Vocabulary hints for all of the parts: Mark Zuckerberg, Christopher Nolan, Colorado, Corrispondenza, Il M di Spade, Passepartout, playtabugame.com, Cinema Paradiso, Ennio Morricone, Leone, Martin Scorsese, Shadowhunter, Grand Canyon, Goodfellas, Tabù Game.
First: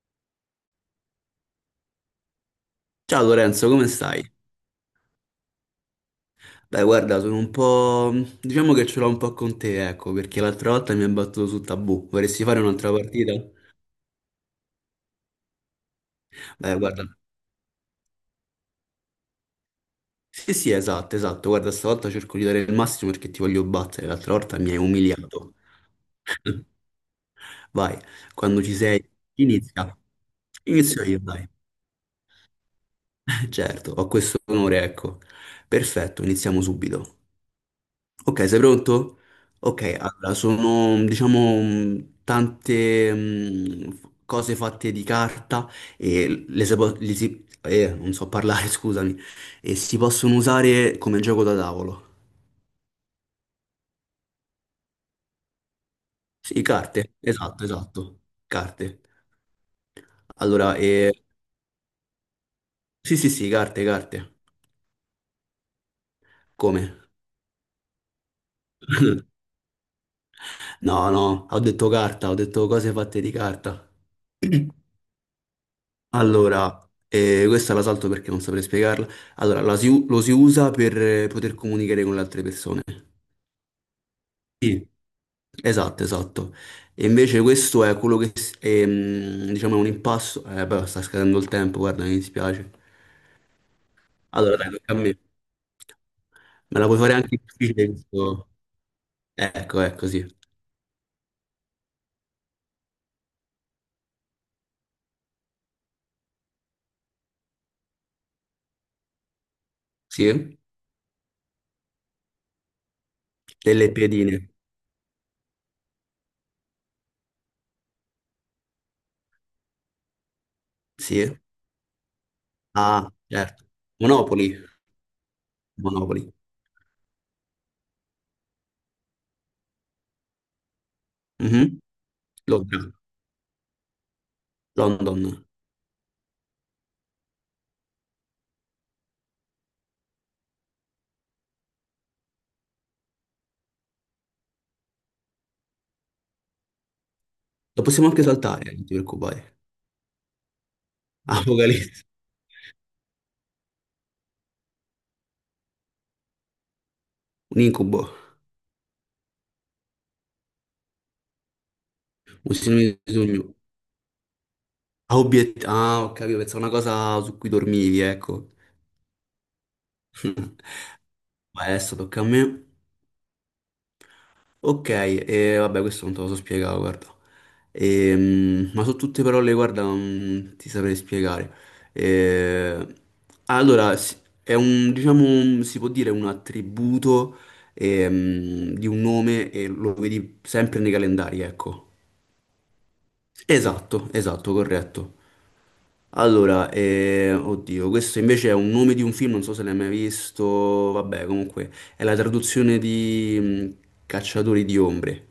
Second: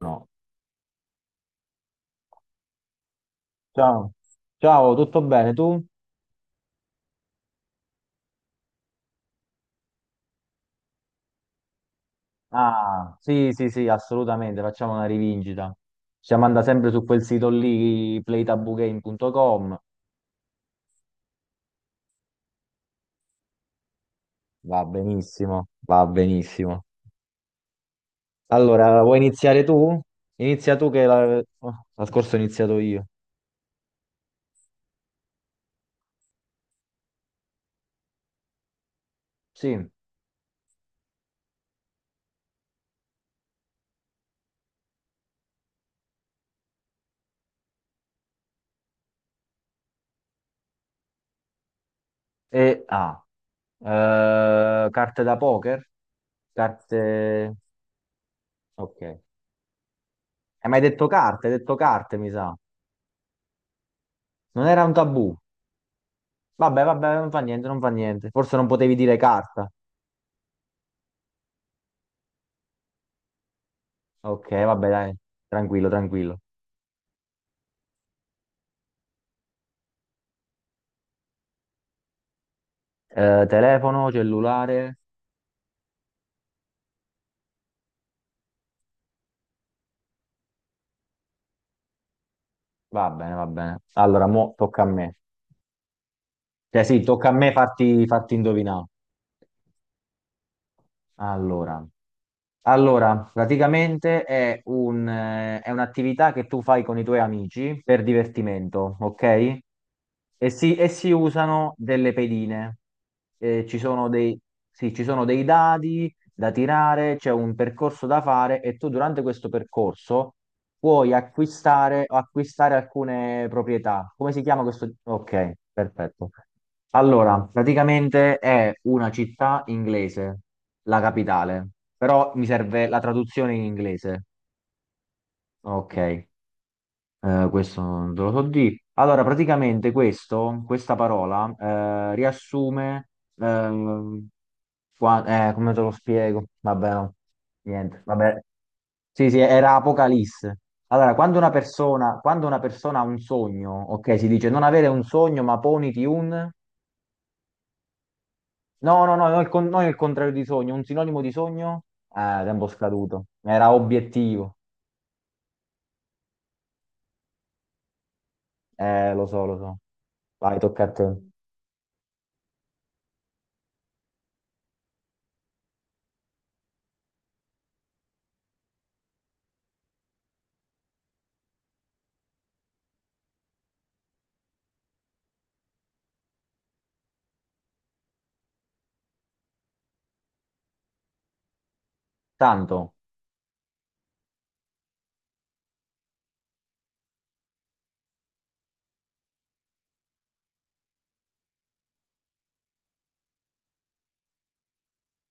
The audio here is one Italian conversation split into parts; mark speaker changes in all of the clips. Speaker 1: No.
Speaker 2: Ciao Lorenzo, come
Speaker 1: Ciao,
Speaker 2: stai?
Speaker 1: ciao, tutto bene tu?
Speaker 2: Beh, guarda, diciamo che ce l'ho un po' con te, ecco, perché l'altra volta mi hai battuto su Tabù. Vorresti fare un'altra
Speaker 1: Ah,
Speaker 2: partita?
Speaker 1: sì, sì, sì, assolutamente, facciamo una rivincita. Ci manda
Speaker 2: Beh,
Speaker 1: sempre
Speaker 2: guarda.
Speaker 1: su quel sito lì, playtabugame.com.
Speaker 2: Sì, sì, esatto, esatto. Guarda, stavolta cerco di dare il massimo perché ti voglio battere. L'altra volta mi hai
Speaker 1: Va
Speaker 2: umiliato.
Speaker 1: benissimo, va benissimo.
Speaker 2: Vai, quando ci
Speaker 1: Allora,
Speaker 2: sei,
Speaker 1: vuoi iniziare
Speaker 2: inizia.
Speaker 1: tu? Inizia tu
Speaker 2: Inizio
Speaker 1: che
Speaker 2: io,
Speaker 1: la,
Speaker 2: dai.
Speaker 1: oh, la scorsa ho iniziato io.
Speaker 2: Certo, ho questo onore, ecco. Perfetto, iniziamo subito. Ok, sei pronto?
Speaker 1: Sì.
Speaker 2: Ok, allora sono diciamo tante cose fatte di carta e le si po- li si- non so parlare, scusami, e si possono usare come gioco da tavolo.
Speaker 1: E carte da poker?
Speaker 2: Sì, carte,
Speaker 1: Carte...
Speaker 2: esatto, esatto,
Speaker 1: Ok.
Speaker 2: carte.
Speaker 1: Hai
Speaker 2: Allora,
Speaker 1: mai detto
Speaker 2: eh,
Speaker 1: carte? Hai detto carte, mi sa.
Speaker 2: sì, sì, sì, carte, carte.
Speaker 1: Non era un tabù. Vabbè,
Speaker 2: Come?
Speaker 1: vabbè, non fa niente, non fa niente. Forse non potevi dire carta.
Speaker 2: No, no, ho detto carta, ho detto cose fatte di carta.
Speaker 1: Ok, vabbè, dai, tranquillo, tranquillo.
Speaker 2: Allora, questa la salto perché non saprei spiegarla. Allora, lo si usa per poter comunicare con le altre persone.
Speaker 1: Telefono,
Speaker 2: Sì,
Speaker 1: cellulare,
Speaker 2: esatto, esatto. E invece questo è quello che, è, diciamo, è un impasto. Eh beh, sta scadendo il tempo, guarda, mi dispiace.
Speaker 1: va bene, va bene. Allora, mo
Speaker 2: Allora, dai,
Speaker 1: tocca a
Speaker 2: tocca a
Speaker 1: me.
Speaker 2: me. Me
Speaker 1: Cioè,
Speaker 2: la puoi
Speaker 1: sì,
Speaker 2: fare anche
Speaker 1: tocca a
Speaker 2: più
Speaker 1: me
Speaker 2: difficile
Speaker 1: farti
Speaker 2: questo?
Speaker 1: indovinare.
Speaker 2: Ecco, ecco, sì.
Speaker 1: Allora, allora, praticamente è un'attività che tu fai con i tuoi amici per divertimento, ok? E
Speaker 2: Sì?
Speaker 1: si, e si usano delle pedine. Eh, ci
Speaker 2: Delle
Speaker 1: sono dei,
Speaker 2: piedine.
Speaker 1: sì, ci sono dei dadi da tirare, c'è un percorso da fare e tu durante questo percorso puoi
Speaker 2: Sì.
Speaker 1: acquistare o acquistare
Speaker 2: Ah,
Speaker 1: alcune
Speaker 2: certo.
Speaker 1: proprietà. Come si
Speaker 2: Monopoli.
Speaker 1: chiama questo? Ok, perfetto.
Speaker 2: Monopoli.
Speaker 1: Allora, praticamente è una città inglese, la capitale,
Speaker 2: Mhm.
Speaker 1: però mi
Speaker 2: Londra.
Speaker 1: serve la traduzione in inglese.
Speaker 2: London.
Speaker 1: Ok. Questo non te lo so di. Allora, praticamente questa parola riassume, ehm, come te lo spiego? Vabbè, no,
Speaker 2: Lo
Speaker 1: niente,
Speaker 2: possiamo anche
Speaker 1: vabbè.
Speaker 2: saltare, non ti
Speaker 1: Sì, sì,
Speaker 2: preoccupare.
Speaker 1: era Apocalisse. Allora, quando una
Speaker 2: Apocalisse,
Speaker 1: persona, quando una persona ha un sogno, ok, si dice non avere un sogno, ma poniti un...
Speaker 2: un incubo,
Speaker 1: No, no, no, non il contrario di sogno, un sinonimo di sogno?
Speaker 2: un
Speaker 1: Tempo
Speaker 2: sinonimo di
Speaker 1: scaduto.
Speaker 2: sogno.
Speaker 1: Era obiettivo.
Speaker 2: Ah, ho capito, pensavo una cosa su cui dormivi, ecco.
Speaker 1: Lo so, lo so. Vai, tocca a te.
Speaker 2: Vai, adesso tocca a me. Ok, e vabbè, questo non te lo so spiegare, guarda. Ma su tutte parole, guarda, non ti saprei spiegare. Eh, allora, è un, diciamo, si può dire un attributo di un nome e lo vedi sempre nei calendari, ecco.
Speaker 1: Tanto.
Speaker 2: Esatto, esatto, corretto. Allora, oddio, questo invece è un nome di un film, non so se l'hai mai visto, vabbè, comunque è la traduzione di Cacciatori di ombre.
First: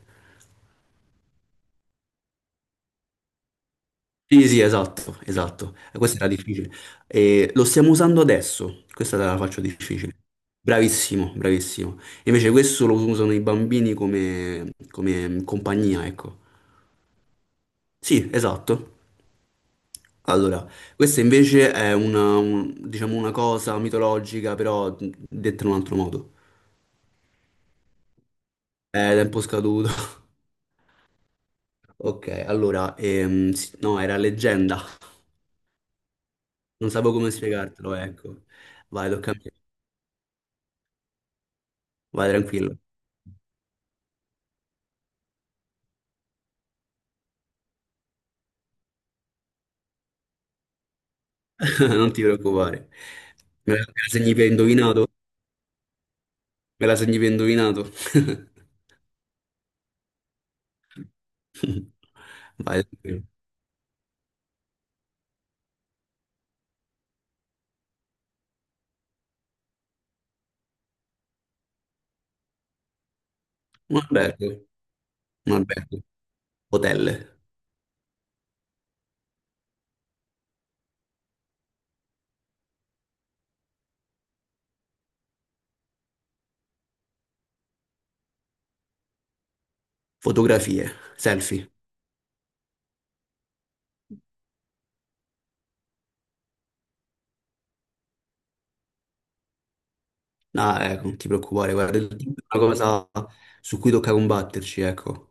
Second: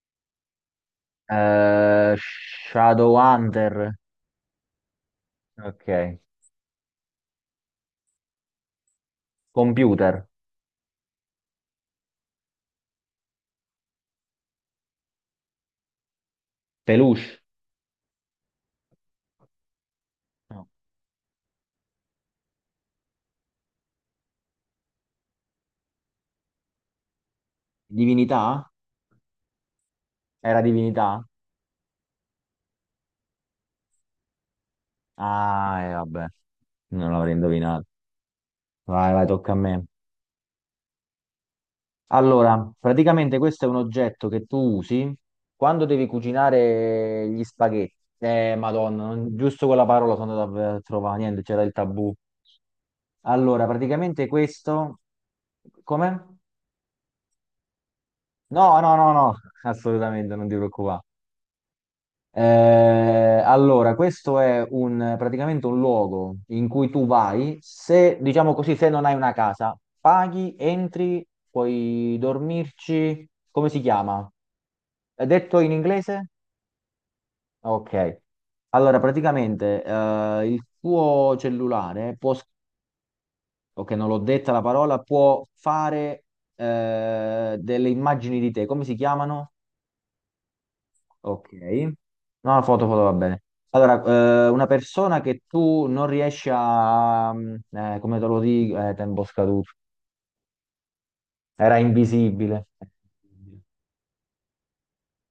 Speaker 1: Shadowhunter.
Speaker 2: Sì, sì, esatto, esatto. Eh,
Speaker 1: Ok.
Speaker 2: Questa era difficile. Lo stiamo usando adesso, questa te la faccio
Speaker 1: Computer.
Speaker 2: difficile. Bravissimo, bravissimo. Invece questo lo usano i bambini come compagnia, ecco.
Speaker 1: Peluche.
Speaker 2: Sì, esatto.
Speaker 1: No.
Speaker 2: Allora, questa invece è una, diciamo una cosa mitologica, però detta in un altro modo.
Speaker 1: Divinità?
Speaker 2: È tempo scaduto.
Speaker 1: Era divinità?
Speaker 2: Ok, allora, no, era leggenda.
Speaker 1: Ah, e vabbè.
Speaker 2: Non
Speaker 1: Non
Speaker 2: sapevo come
Speaker 1: l'avrei indovinato.
Speaker 2: spiegartelo, ecco. Vai,
Speaker 1: Vai, vai,
Speaker 2: tocca a
Speaker 1: tocca a
Speaker 2: me.
Speaker 1: me.
Speaker 2: Vai
Speaker 1: Allora,
Speaker 2: tranquillo.
Speaker 1: praticamente questo è un oggetto che tu usi quando devi cucinare gli spaghetti. Madonna, giusto quella parola sono andato a trovare. Niente, c'era il
Speaker 2: Non
Speaker 1: tabù.
Speaker 2: ti preoccupare.
Speaker 1: Allora,
Speaker 2: Me la
Speaker 1: praticamente
Speaker 2: segni per
Speaker 1: questo...
Speaker 2: indovinato?
Speaker 1: Come?
Speaker 2: Me la segni per indovinato?
Speaker 1: No, no, no, no, assolutamente, non ti preoccupare.
Speaker 2: Vai tranquillo.
Speaker 1: Allora, questo è un, praticamente un luogo in cui tu vai, se, diciamo così, se non hai una casa, paghi, entri, puoi dormirci, come si
Speaker 2: Un
Speaker 1: chiama?
Speaker 2: albergo,
Speaker 1: È
Speaker 2: un
Speaker 1: detto in
Speaker 2: albergo.
Speaker 1: inglese?
Speaker 2: Hotel,
Speaker 1: Ok. Allora, praticamente il tuo cellulare può, ok, non l'ho detta la parola, può fare delle immagini di te, come si chiamano?
Speaker 2: fotografie,
Speaker 1: Ok.
Speaker 2: selfie.
Speaker 1: No, la foto, foto va bene. Allora, una persona che tu non riesci a... come te lo dico? Tempo scaduto.
Speaker 2: No, ecco, non ti preoccupare,
Speaker 1: Era
Speaker 2: guarda, il team è
Speaker 1: invisibile.
Speaker 2: una cosa su cui tocca combatterci, ecco.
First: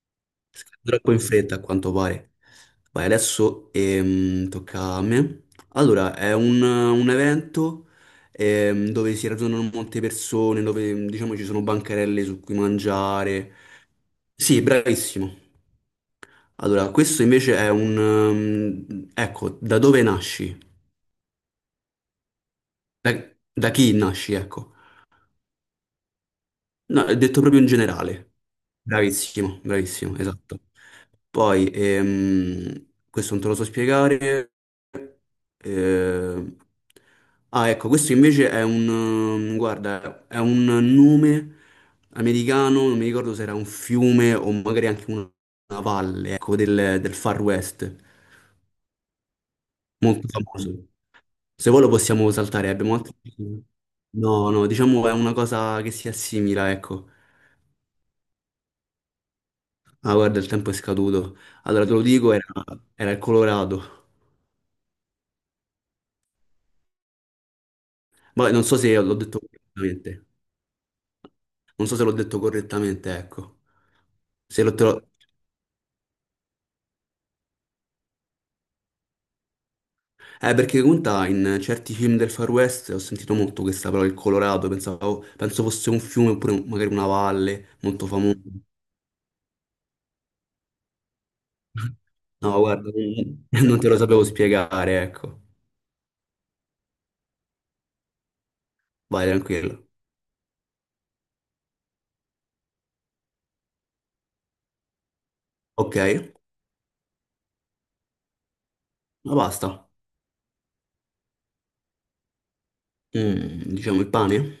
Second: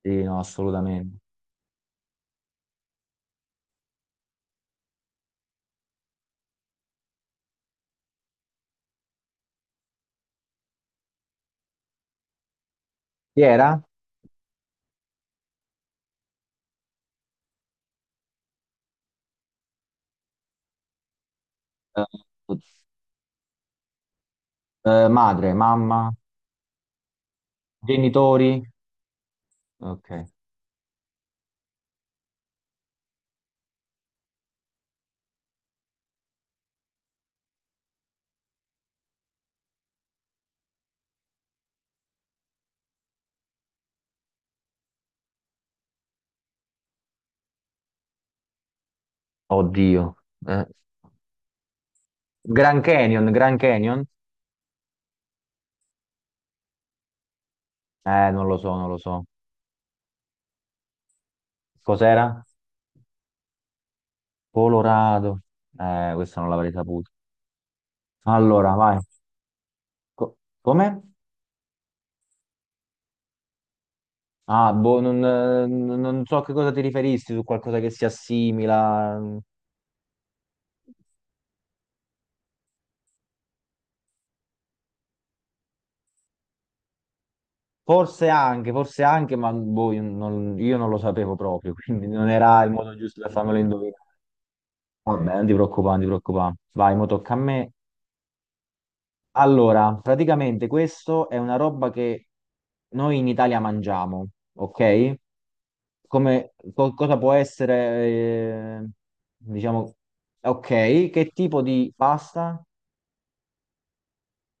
Speaker 1: Sì, no,
Speaker 2: Troppo
Speaker 1: assolutamente.
Speaker 2: in fretta, a quanto pare. Vai, adesso tocca a me. Allora, è un evento dove si radunano molte persone, dove diciamo ci sono bancarelle su cui
Speaker 1: Chi
Speaker 2: mangiare.
Speaker 1: era?
Speaker 2: Sì, bravissimo. Allora, questo invece è ecco, da dove nasci?
Speaker 1: Eh,
Speaker 2: Da, da chi nasci, ecco.
Speaker 1: Madre, mamma,
Speaker 2: No, è detto proprio in generale.
Speaker 1: genitori?
Speaker 2: Bravissimo,
Speaker 1: Ok.
Speaker 2: bravissimo, esatto. Poi, questo non te lo so spiegare. eh, ah, ecco, questo invece è un, guarda, è un nome americano, non mi ricordo se era un fiume o magari anche una valle, ecco, del Far West,
Speaker 1: Oddio.
Speaker 2: molto
Speaker 1: Eh,
Speaker 2: famoso. Se vuoi lo possiamo saltare,
Speaker 1: Grand
Speaker 2: abbiamo altri.
Speaker 1: Canyon, Grand Canyon?
Speaker 2: No, no, diciamo è una cosa che si assimila, ecco.
Speaker 1: Non lo so, non lo so.
Speaker 2: Ah, guarda, il tempo è scaduto. Allora, te lo
Speaker 1: Cos'era?
Speaker 2: dico, era il Colorado.
Speaker 1: Colorado. Questa non l'avrei saputo.
Speaker 2: Ma non
Speaker 1: Allora,
Speaker 2: so se
Speaker 1: vai.
Speaker 2: l'ho detto correttamente.
Speaker 1: Co- Come?
Speaker 2: Non so se l'ho detto correttamente, ecco. Se
Speaker 1: Ah,
Speaker 2: lo, te
Speaker 1: boh,
Speaker 2: lo-
Speaker 1: non so a che cosa ti riferissi, su qualcosa che si assimila.
Speaker 2: Perché conta, in certi film del Far West ho sentito molto questa parola, il Colorado. Pensavo, penso fosse un fiume oppure magari una valle molto famosa.
Speaker 1: Forse anche, ma boh, io non lo sapevo proprio, quindi non
Speaker 2: No,
Speaker 1: era il
Speaker 2: guarda,
Speaker 1: modo giusto per farmelo
Speaker 2: non te
Speaker 1: indovinare.
Speaker 2: lo sapevo spiegare,
Speaker 1: Vabbè,
Speaker 2: ecco.
Speaker 1: non ti preoccupare, non ti preoccupare. Vai, mo tocca a me.
Speaker 2: Vai, tranquillo.
Speaker 1: Allora, praticamente questo è una roba che noi in Italia mangiamo, ok?
Speaker 2: Ok,
Speaker 1: Cosa può essere,
Speaker 2: la pasta.
Speaker 1: diciamo, ok, che tipo di pasta?
Speaker 2: Diciamo il pane.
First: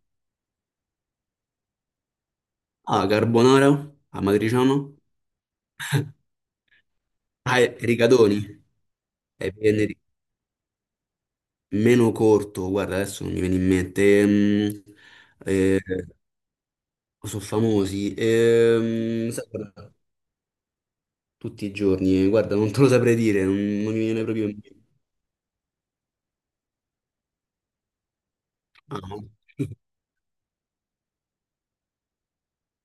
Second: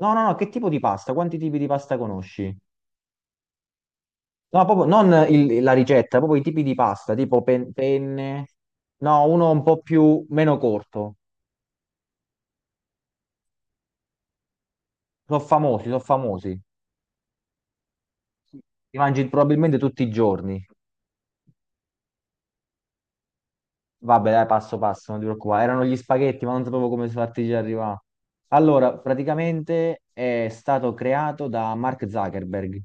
Speaker 1: No, no, no, che tipo di pasta? Quanti tipi di pasta conosci?
Speaker 2: Ah, carbonara,
Speaker 1: No,
Speaker 2: amatriciano.
Speaker 1: proprio non la ricetta, proprio i tipi di pasta, tipo
Speaker 2: Ah,
Speaker 1: pen-
Speaker 2: e rigatoni.
Speaker 1: penne. No, uno
Speaker 2: È
Speaker 1: un po'
Speaker 2: venere-
Speaker 1: più meno corto.
Speaker 2: meno corto, guarda, adesso non mi viene in mente.
Speaker 1: Sono
Speaker 2: Eh,
Speaker 1: famosi, sono famosi.
Speaker 2: sono famosi.
Speaker 1: Li mangi
Speaker 2: Sai,
Speaker 1: probabilmente
Speaker 2: guarda,
Speaker 1: tutti i giorni.
Speaker 2: tutti i giorni, guarda, non te lo saprei dire, non mi viene
Speaker 1: Vabbè,
Speaker 2: proprio
Speaker 1: dai,
Speaker 2: in
Speaker 1: passo
Speaker 2: mente.
Speaker 1: passo, non ti preoccupare. Erano gli spaghetti, ma non sapevo come farti arrivare. Allora,
Speaker 2: Ah, no.
Speaker 1: praticamente è stato creato da Mark Zuckerberg,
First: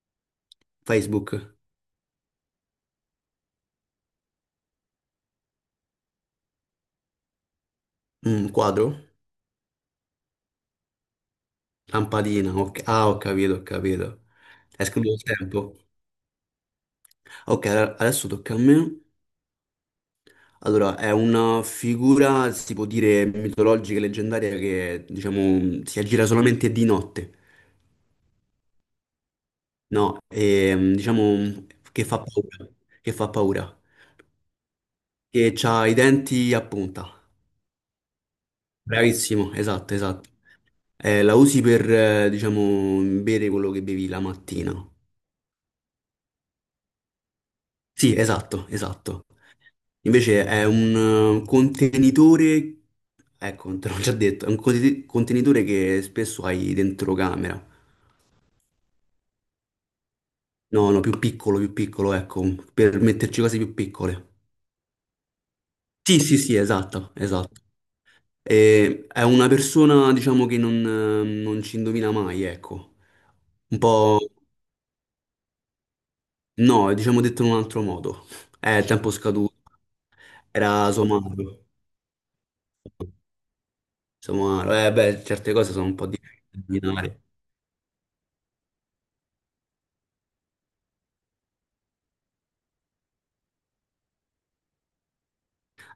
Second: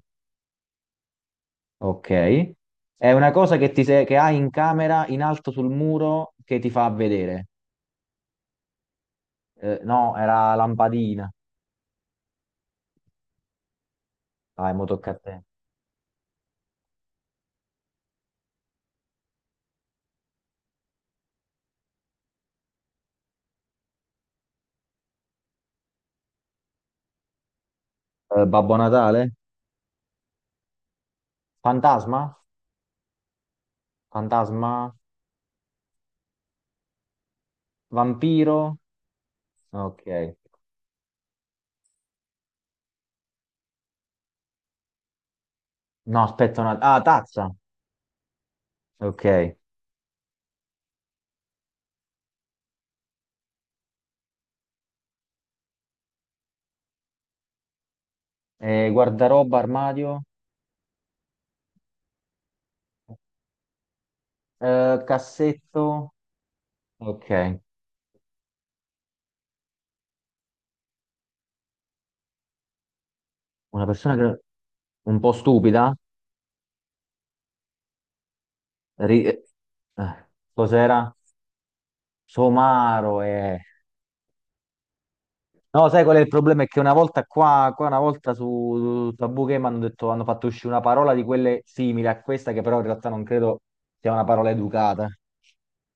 Speaker 2: Facebook,
Speaker 1: ok? È una cosa che, ti se- che hai in camera in alto sul muro che ti fa vedere.
Speaker 2: Quadro,
Speaker 1: No, era lampadina.
Speaker 2: lampadina, ok. Ah, ho capito, ho capito.
Speaker 1: Dai,
Speaker 2: È
Speaker 1: mo tocca
Speaker 2: scritto
Speaker 1: a
Speaker 2: il
Speaker 1: te.
Speaker 2: tempo. Ok, allora, adesso tocca a me. Allora, è una figura, si può dire, mitologica e leggendaria che, diciamo, si aggira solamente di notte.
Speaker 1: Babbo Natale?
Speaker 2: No, diciamo che fa
Speaker 1: Fantasma?
Speaker 2: paura, che fa paura,
Speaker 1: Fantasma?
Speaker 2: che ha i denti a punta.
Speaker 1: Vampiro?
Speaker 2: Bravissimo, esatto,
Speaker 1: Ok.
Speaker 2: esatto. La usi per, diciamo, bere quello che bevi la mattina.
Speaker 1: No, aspetta una, ah, tazza.
Speaker 2: Sì, esatto,
Speaker 1: Ok.
Speaker 2: esatto. Invece è un contenitore, ecco, te l'ho già detto, è un contenitore che spesso hai dentro camera.
Speaker 1: Guardaroba, armadio?
Speaker 2: No, no, più piccolo, ecco, per metterci cose più piccole.
Speaker 1: Cassetto?
Speaker 2: Sì, sì, sì, esatto,
Speaker 1: Ok.
Speaker 2: esatto. E è una persona, diciamo, che non ci indovina mai, ecco. Un
Speaker 1: Una persona
Speaker 2: po'.
Speaker 1: che, un po' stupida?
Speaker 2: No, diciamo detto in un altro modo. È il tempo
Speaker 1: Ri- eh,
Speaker 2: scaduto. Era
Speaker 1: Cos'era?
Speaker 2: somaro.
Speaker 1: Somaro, eh.
Speaker 2: Somaro. Eh beh, certe cose sono
Speaker 1: No,
Speaker 2: un
Speaker 1: sai
Speaker 2: po'
Speaker 1: qual è il
Speaker 2: difficili
Speaker 1: problema? È
Speaker 2: da
Speaker 1: che
Speaker 2: indovinare.
Speaker 1: qua una volta su Tabù Game hanno fatto uscire una parola di quelle simili a questa, che però in realtà non credo sia una parola educata.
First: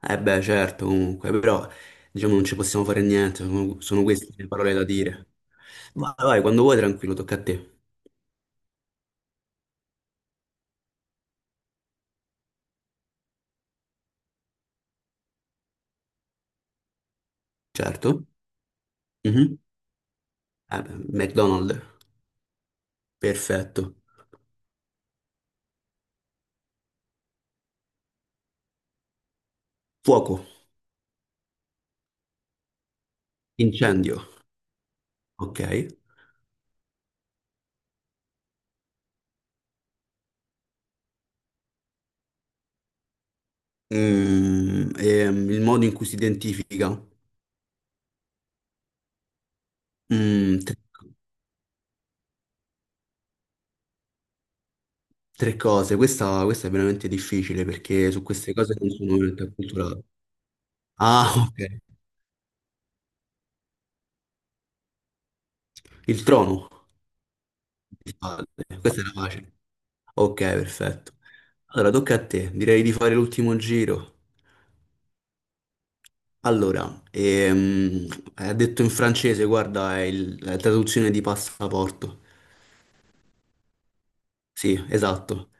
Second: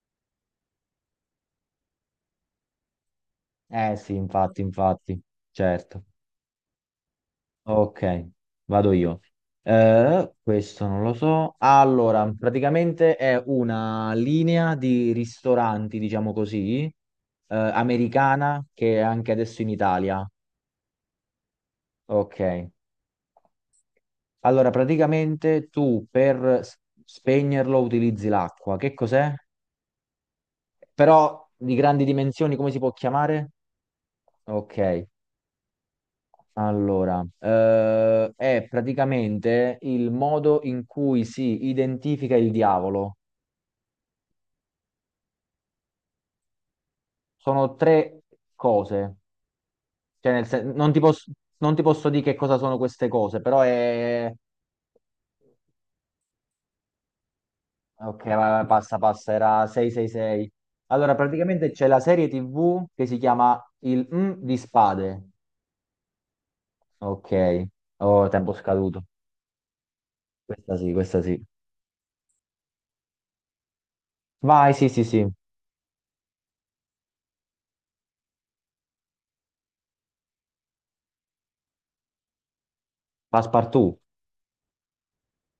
Speaker 2: Eh beh, certo, comunque. Però, diciamo, non ci possiamo fare niente. Sono,
Speaker 1: Eh
Speaker 2: sono
Speaker 1: sì,
Speaker 2: queste le
Speaker 1: infatti,
Speaker 2: parole da
Speaker 1: infatti,
Speaker 2: dire.
Speaker 1: certo.
Speaker 2: Vai, vai, quando vuoi, tranquillo, tocca a te.
Speaker 1: Ok, vado io. Questo non lo so. Allora, praticamente è una linea di ristoranti, diciamo così,
Speaker 2: Certo.
Speaker 1: americana, che è anche
Speaker 2: Mhm.
Speaker 1: adesso in Italia.
Speaker 2: Eh beh, McDonald's.
Speaker 1: Ok.
Speaker 2: Perfetto.
Speaker 1: Allora, praticamente tu per spegnerlo utilizzi l'acqua. Che cos'è?
Speaker 2: Fuoco.
Speaker 1: Però di grandi dimensioni, come si può chiamare?
Speaker 2: Incendio.
Speaker 1: Ok,
Speaker 2: Ok.
Speaker 1: allora, è praticamente il modo in cui si identifica il diavolo.
Speaker 2: Il modo in cui si identifica.
Speaker 1: Sono tre cose. Cioè,
Speaker 2: Tre,
Speaker 1: non ti posso, non ti posso dire che cosa sono queste cose, però è...
Speaker 2: tre cose. Questa è veramente difficile perché
Speaker 1: Ok,
Speaker 2: su
Speaker 1: vai,
Speaker 2: queste
Speaker 1: vai,
Speaker 2: cose non
Speaker 1: passa,
Speaker 2: sono
Speaker 1: passa,
Speaker 2: veramente
Speaker 1: era
Speaker 2: acculturato.
Speaker 1: 666. Allora,
Speaker 2: Ah,
Speaker 1: praticamente
Speaker 2: ok.
Speaker 1: c'è la serie TV che si chiama Il M di Spade.
Speaker 2: Il trono.
Speaker 1: Ok,
Speaker 2: Il
Speaker 1: oh,
Speaker 2: padre.
Speaker 1: tempo
Speaker 2: Questa
Speaker 1: scaduto.
Speaker 2: era facile. Ok,
Speaker 1: Questa sì,
Speaker 2: perfetto.
Speaker 1: questa sì.
Speaker 2: Allora, tocca a te. Direi di fare l'ultimo giro.
Speaker 1: Vai, sì, sì, sì.
Speaker 2: Allora, ha detto in francese, guarda, è la traduzione di passaporto.
Speaker 1: Passepartout.
Speaker 2: Sì, esatto.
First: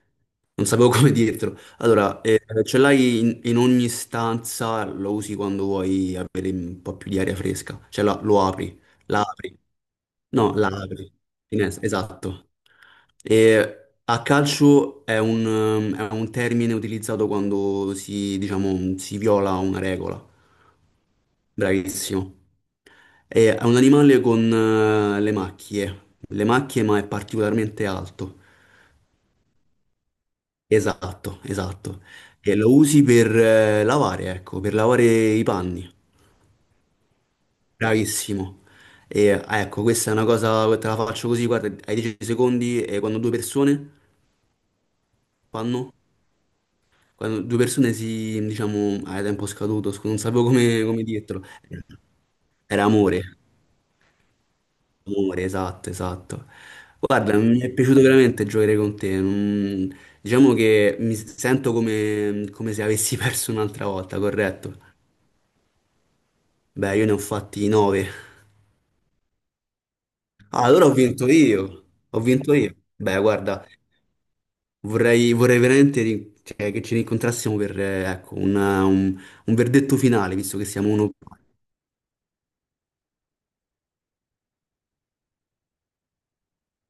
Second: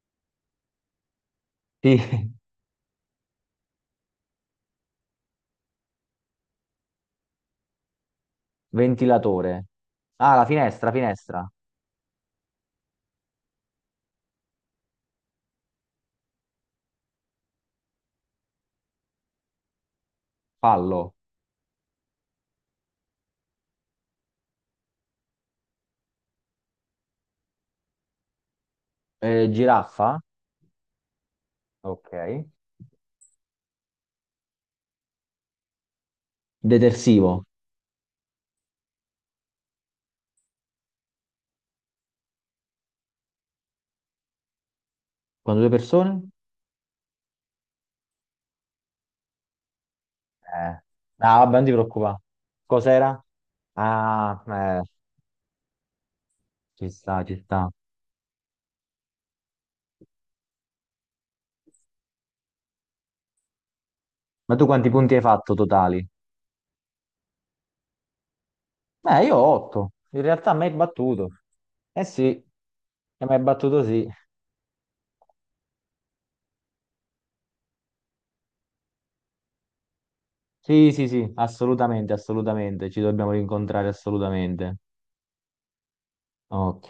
Speaker 2: Non sapevo come dirtelo.
Speaker 1: Sì.
Speaker 2: Allora, eh, ce l'hai in ogni stanza, lo usi quando vuoi avere un po' più di aria fresca. Cioè, lo apri, la apri.
Speaker 1: Ventilatore. Ah, la
Speaker 2: No, la
Speaker 1: finestra,
Speaker 2: apri.
Speaker 1: finestra.
Speaker 2: Esatto. E a calcio è un termine utilizzato quando si, diciamo, viola una regola.
Speaker 1: Fallo.
Speaker 2: Bravissimo. È un animale con le macchie. Le macchie, ma è particolarmente alto.
Speaker 1: Giraffa.
Speaker 2: Esatto, esatto.
Speaker 1: Ok.
Speaker 2: E lo usi per lavare, ecco, per lavare i panni.
Speaker 1: Detersivo.
Speaker 2: Bravissimo. E ah, ecco, questa è una cosa, te la faccio così, guarda, ai 10 secondi e quando due persone
Speaker 1: Quando due
Speaker 2: fanno,
Speaker 1: persone?
Speaker 2: quando due persone si, diciamo, a tempo scaduto, scusa, non sapevo
Speaker 1: Eh.
Speaker 2: come
Speaker 1: Ah,
Speaker 2: dirtelo.
Speaker 1: vabbè, non ti preoccupare.
Speaker 2: Era
Speaker 1: Cos'era?
Speaker 2: amore,
Speaker 1: Ah,
Speaker 2: amore, esatto, esatto.
Speaker 1: ci sta, ci
Speaker 2: Guarda, mi
Speaker 1: sta.
Speaker 2: è piaciuto veramente giocare con te. Diciamo che mi sento come, come se avessi perso un'altra volta,
Speaker 1: Ma tu
Speaker 2: corretto?
Speaker 1: quanti punti hai fatto totali?
Speaker 2: Beh, io ne ho fatti nove.
Speaker 1: Beh, io ho 8. In realtà mi
Speaker 2: Ah,
Speaker 1: hai
Speaker 2: allora ho vinto
Speaker 1: battuto.
Speaker 2: io.
Speaker 1: Eh
Speaker 2: Ho
Speaker 1: sì,
Speaker 2: vinto io. Beh,
Speaker 1: e mi hai
Speaker 2: guarda,
Speaker 1: battuto sì.
Speaker 2: vorrei veramente cioè, che ci rincontrassimo per, ecco, un verdetto finale, visto che siamo
Speaker 1: Sì, sì,
Speaker 2: uno.
Speaker 1: sì, assolutamente, assolutamente, ci dobbiamo rincontrare assolutamente. Ok.